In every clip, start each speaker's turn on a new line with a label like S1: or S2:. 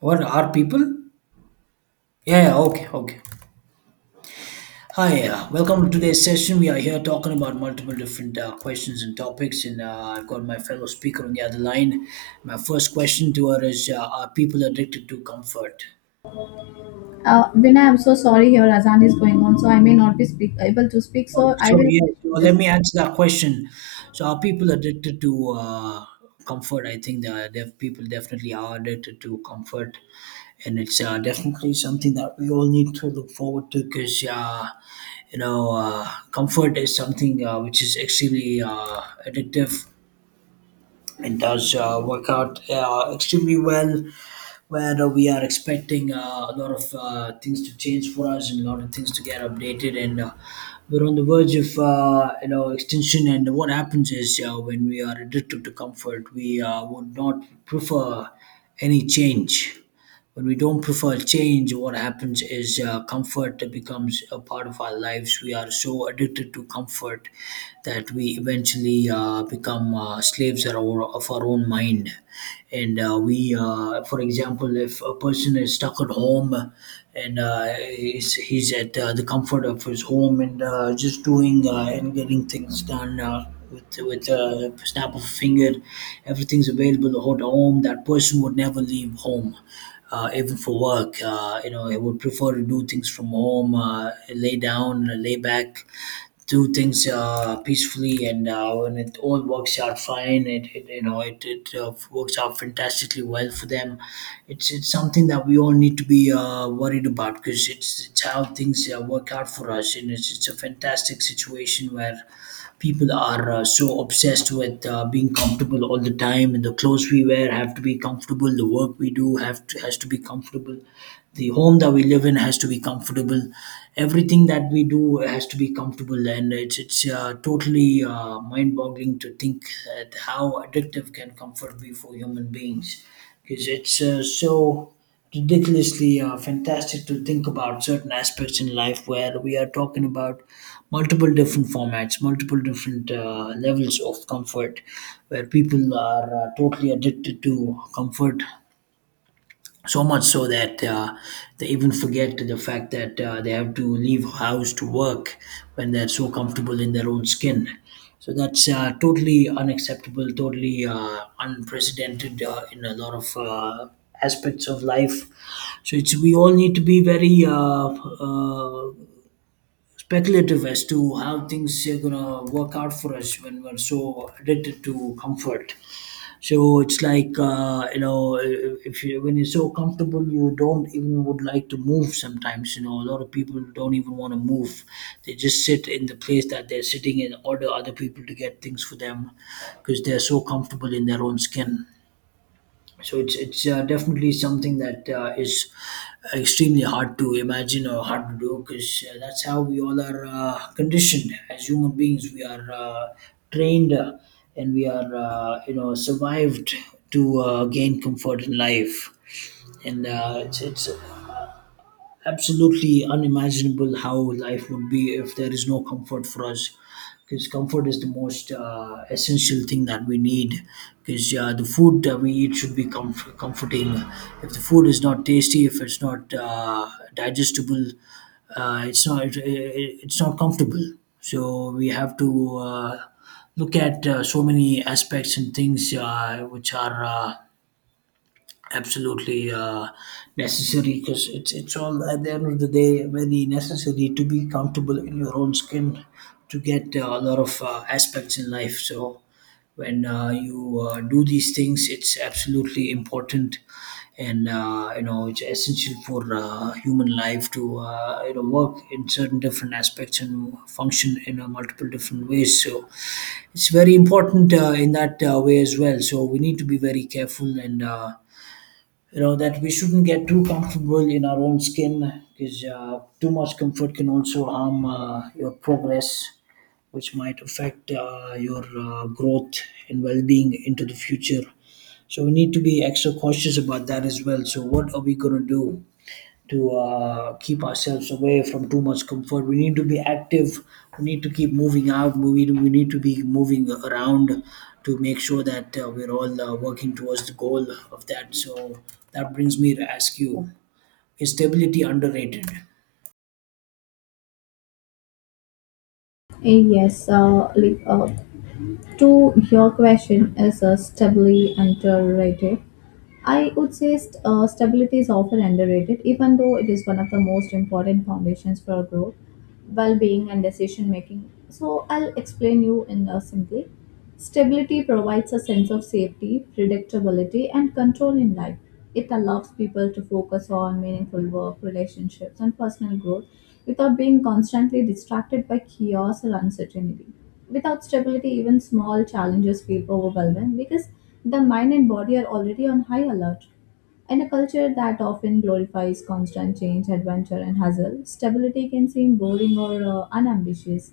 S1: What are people? Yeah, yeah, okay, okay. Hi, welcome to today's session. We are here talking about multiple different questions and topics, and I've got my fellow speaker on the other line. My first question to her is are people addicted to comfort?
S2: Vinay, I'm so sorry. Your Azan is going on, so I may not be able to speak.
S1: Oh,
S2: So I
S1: sure.
S2: will
S1: Yeah. So
S2: question
S1: let
S2: this.
S1: me answer that question. So are people addicted to comfort? I think people definitely are addicted to comfort, and it's definitely something that we all need to look forward to because you know uh, comfort is something which is extremely addictive. It does work out extremely well where we are expecting a lot of things to change for us and a lot of things to get updated, and we're on the verge of extension. And what happens is, when we are addicted to comfort, we would not prefer any change. When we don't prefer change, what happens is comfort becomes a part of our lives. We are so addicted to comfort that we eventually become slaves of of our own mind. And we, for example, if a person is stuck at home and he's at the comfort of his home and just doing and getting things done. With a snap of a finger, everything's available at home. That person would never leave home, even for work. They would prefer to do things from home, lay down, lay back, do things peacefully, and when it all works out fine, it you know it, it works out fantastically well for them. It's something that we all need to be worried about because it's how things work out for us, and it's a fantastic situation where people are so obsessed with being comfortable all the time. And the clothes we wear have to be comfortable, the work we do have to, has to be comfortable, the home that we live in has to be comfortable, everything that we do has to be comfortable. And it's totally mind boggling to think that how addictive can comfort be for human beings, because it's so ridiculously fantastic to think about certain aspects in life where we are talking about multiple different formats, multiple different levels of comfort, where people are totally addicted to comfort so much so that they even forget the fact that they have to leave house to work when they're so comfortable in their own skin. So that's totally unacceptable, totally unprecedented in a lot of aspects of life. So it's we all need to be very speculative as to how things are gonna work out for us when we're so addicted to comfort. So it's like if you when you're so comfortable, you don't even would like to move. Sometimes you know, a lot of people don't even want to move. They just sit in the place that they're sitting in, order other people to get things for them because they're so comfortable in their own skin. So it's definitely something that is extremely hard to imagine or hard to do, because that's how we all are conditioned. As human beings, we are trained and we are survived to gain comfort in life. And it's absolutely unimaginable how life would be if there is no comfort for us, because comfort is the most essential thing that we need. Because the food that we eat should be comforting. If the food is not tasty, if it's not digestible, it's not it's not comfortable. So we have to look at so many aspects and things which are absolutely necessary, because it's all at the end of the day very necessary to be comfortable in your own skin, to get a lot of aspects in life. So when you do these things, it's absolutely important. And it's essential for human life to work in certain different aspects and function in multiple different ways. So it's very important in that way as well. So we need to be very careful and that we shouldn't get too comfortable in our own skin, because too much comfort can also harm your progress, which might affect your growth and well-being into the future. So we need to be extra cautious about that as well. So what are we going to do to keep ourselves away from too much comfort? We need to be active. We need to keep moving out. We need to be moving around to make sure that we're all working towards the goal of that. So that brings me to ask you: Is stability underrated?
S2: Yes, to your question is stably underrated. I would say stability is often underrated, even though it is one of the most important foundations for growth, well-being, and decision-making. So I'll explain you in simply. Stability provides a sense of safety, predictability, and control in life. It allows people to focus on meaningful work, relationships, and personal growth without being constantly distracted by chaos or uncertainty. Without stability, even small challenges feel overwhelming because the mind and body are already on high alert. In a culture that often glorifies constant change, adventure, and hustle, stability can seem boring or unambitious.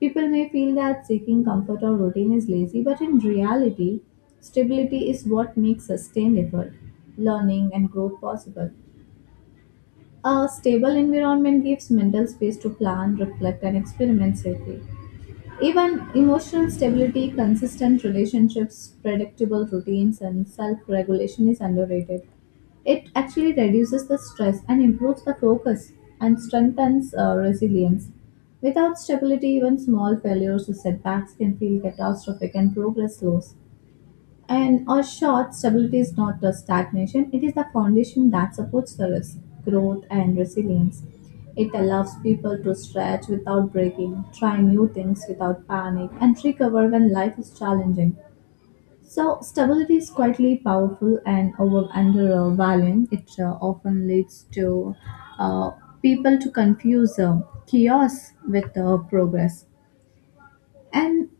S2: People may feel that seeking comfort or routine is lazy, but in reality, stability is what makes sustained effort, learning, and growth possible. A stable environment gives mental space to plan, reflect, and experiment safely. Even emotional stability, consistent relationships, predictable routines, and self regulation is underrated. It actually reduces the stress and improves the focus and strengthens resilience. Without stability, even small failures or setbacks can feel catastrophic and progress slows. And or short, stability is not a stagnation, it is the foundation that supports the risk, growth, and resilience. It allows people to stretch without breaking, try new things without panic, and recover when life is challenging. So, stability is quietly powerful and over undervaluing. It often leads to uh, people to confuse chaos with progress. And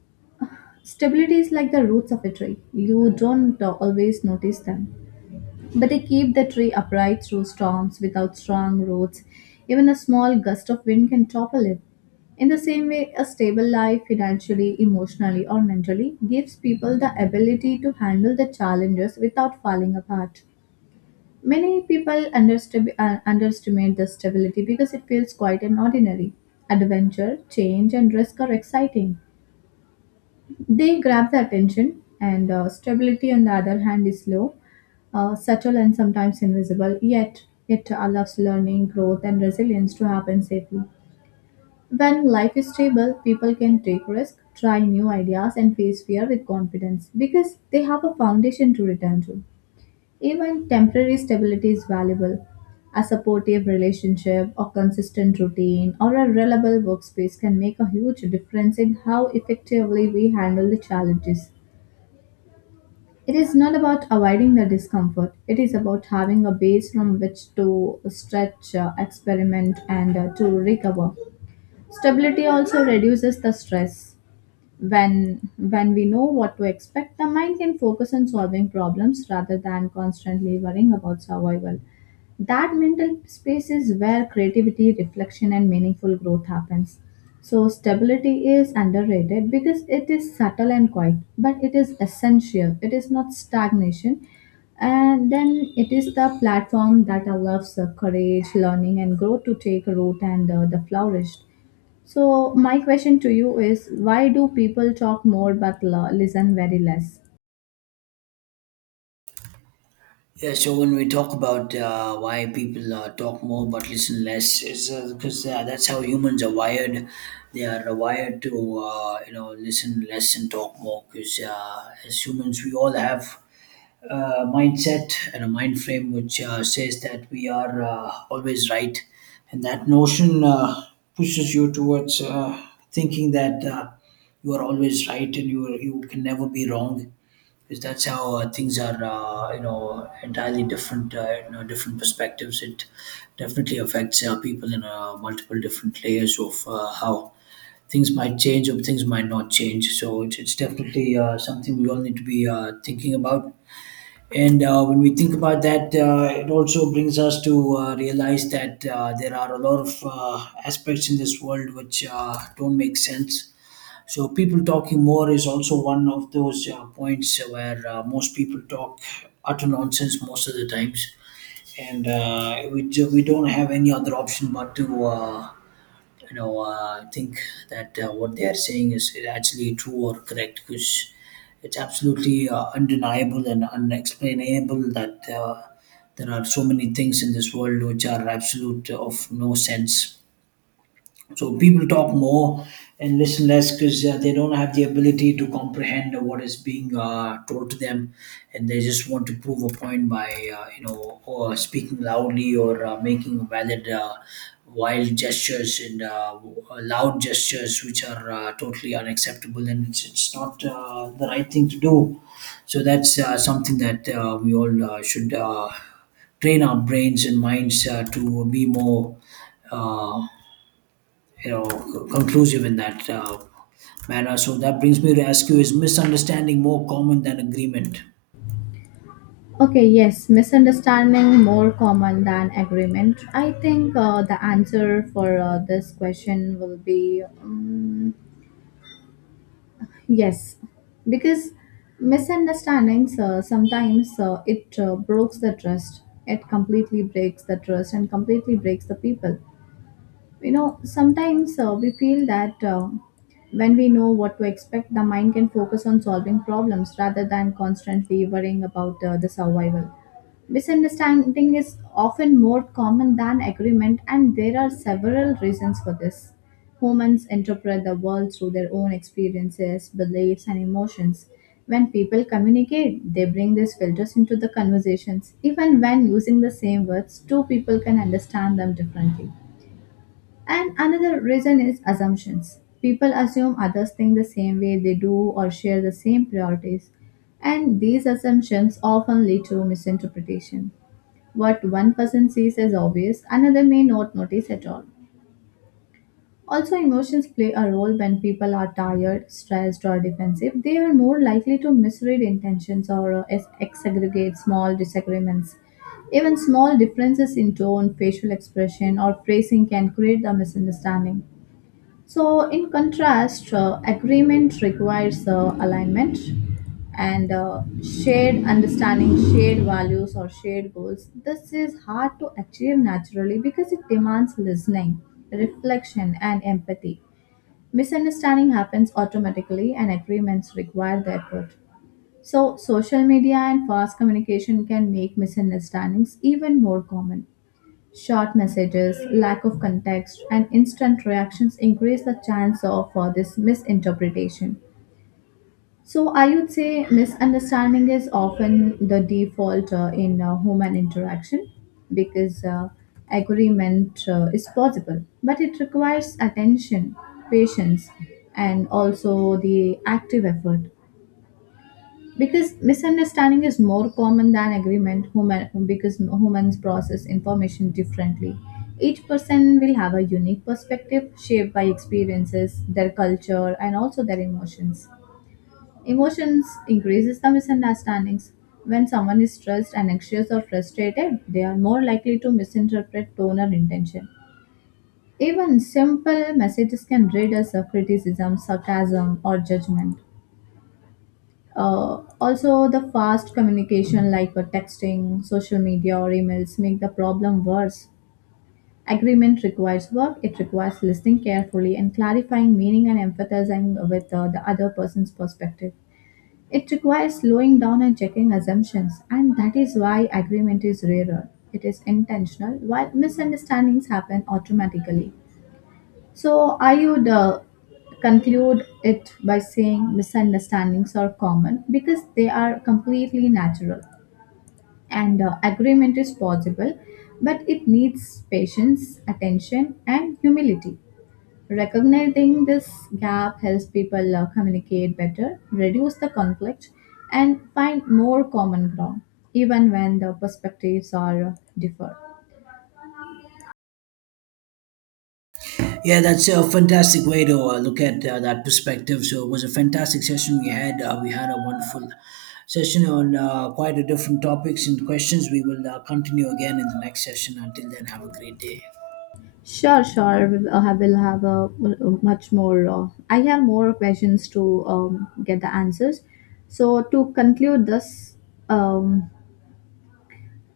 S2: stability is like the roots of a tree. You don't always notice them, but they keep the tree upright through storms. Without strong roots, even a small gust of wind can topple it. In the same way, a stable life, financially, emotionally, or mentally, gives people the ability to handle the challenges without falling apart. Many people underestimate the stability because it feels quite an ordinary. Adventure, change, and risk are exciting. They grab the attention, and stability, on the other hand, is slow, subtle and sometimes invisible, yet it allows learning, growth, and resilience to happen safely. When life is stable, people can take risks, try new ideas, and face fear with confidence because they have a foundation to return to. Even temporary stability is valuable. A supportive relationship, a consistent routine, or a reliable workspace can make a huge difference in how effectively we handle the challenges. It is not about avoiding the discomfort, it is about having a base from which to stretch, experiment, and to recover. Stability also reduces the stress. When we know what to expect, the mind can focus on solving problems rather than constantly worrying about survival. That mental space is where creativity, reflection, and meaningful growth happens. So stability is underrated because it is subtle and quiet, but it is essential. It is not stagnation, and then it is the platform that allows courage, learning, and growth to take root and the flourish. So, my question to you is, why do people talk more but listen very less?
S1: Yeah, so when we talk about why people talk more but listen less, it's because that's how humans are wired. They are wired to listen less and talk more. Because as humans, we all have mindset and a mind frame which says that we are always right, and that notion pushes you towards thinking that you are always right and you can never be wrong, because that's how things are, entirely different, different perspectives. It definitely affects people in multiple different layers of how things might change or things might not change. So it's definitely something we all need to be thinking about. And when we think about that, it also brings us to realize that there are a lot of aspects in this world which don't make sense. So people talking more is also one of those points where most people talk utter nonsense most of the times, and we don't have any other option but to think that what they are saying is actually true or correct, because it's absolutely undeniable and unexplainable that there are so many things in this world which are absolute of no sense. So people talk more and listen less because they don't have the ability to comprehend what is being told to them, and they just want to prove a point by or speaking loudly or making valid. Wild gestures and loud gestures which are totally unacceptable, and it's not the right thing to do. So that's something that we all should train our brains and minds to be more uh, conclusive in that manner. So that brings me to ask you: Is misunderstanding more common than agreement?
S2: Okay, yes, misunderstanding more common than agreement. I think the answer for this question will be yes, because misunderstandings sometimes it breaks the trust. It completely breaks the trust and completely breaks the people. You know, sometimes we feel that when we know what to expect, the mind can focus on solving problems rather than constantly worrying about the survival. Misunderstanding is often more common than agreement, and there are several reasons for this. Humans interpret the world through their own experiences, beliefs, and emotions. When people communicate, they bring these filters into the conversations. Even when using the same words, two people can understand them differently. And another reason is assumptions. People assume others think the same way they do or share the same priorities. And these assumptions often lead to misinterpretation. What one person sees as obvious, another may not notice at all. Also, emotions play a role. When people are tired, stressed, or defensive, they are more likely to misread intentions or exaggerate small disagreements. Even small differences in tone, facial expression, or phrasing can create a misunderstanding. So, in contrast, agreement requires alignment and shared understanding, shared values, or shared goals. This is hard to achieve naturally because it demands listening, reflection, and empathy. Misunderstanding happens automatically, and agreements require the effort. So, social media and fast communication can make misunderstandings even more common. Short messages, lack of context, and instant reactions increase the chance of this misinterpretation. So, I would say misunderstanding is often the default in human interaction because agreement is possible, but it requires attention, patience, and also the active effort. Because misunderstanding is more common than agreement human, because humans process information differently. Each person will have a unique perspective shaped by experiences, their culture, and also their emotions. Emotions increases the misunderstandings. When someone is stressed and anxious or frustrated, they are more likely to misinterpret tone or intention. Even simple messages can read as a criticism, sarcasm, or judgment. Also, the fast communication like texting, social media, or emails make the problem worse. Agreement requires work. It requires listening carefully and clarifying meaning and empathizing with the other person's perspective. It requires slowing down and checking assumptions, and that is why agreement is rarer. It is intentional, while misunderstandings happen automatically. So I would conclude it by saying misunderstandings are common because they are completely natural, and agreement is possible, but it needs patience, attention, and humility. Recognizing this gap helps people communicate better, reduce the conflict, and find more common ground, even when the perspectives are differ.
S1: Yeah, that's a fantastic way to look at that perspective. So it was a fantastic session we had. We had a wonderful session on quite a different topics and questions. We will continue again in the next session. Until then, have a great day.
S2: Sure, sure. We will will have a much more. I have more questions to get the answers. So to conclude this, um,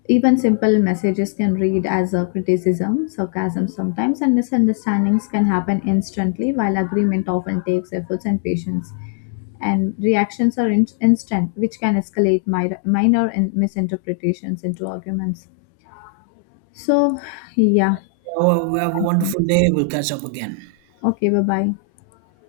S2: even simple messages can read as a criticism, sarcasm sometimes, and misunderstandings can happen instantly. While agreement often takes efforts and patience, and reactions are instant, which can escalate minor misinterpretations into arguments. So yeah.
S1: Oh, we have a
S2: I think—
S1: wonderful day. We'll catch up again.
S2: Okay. Bye bye.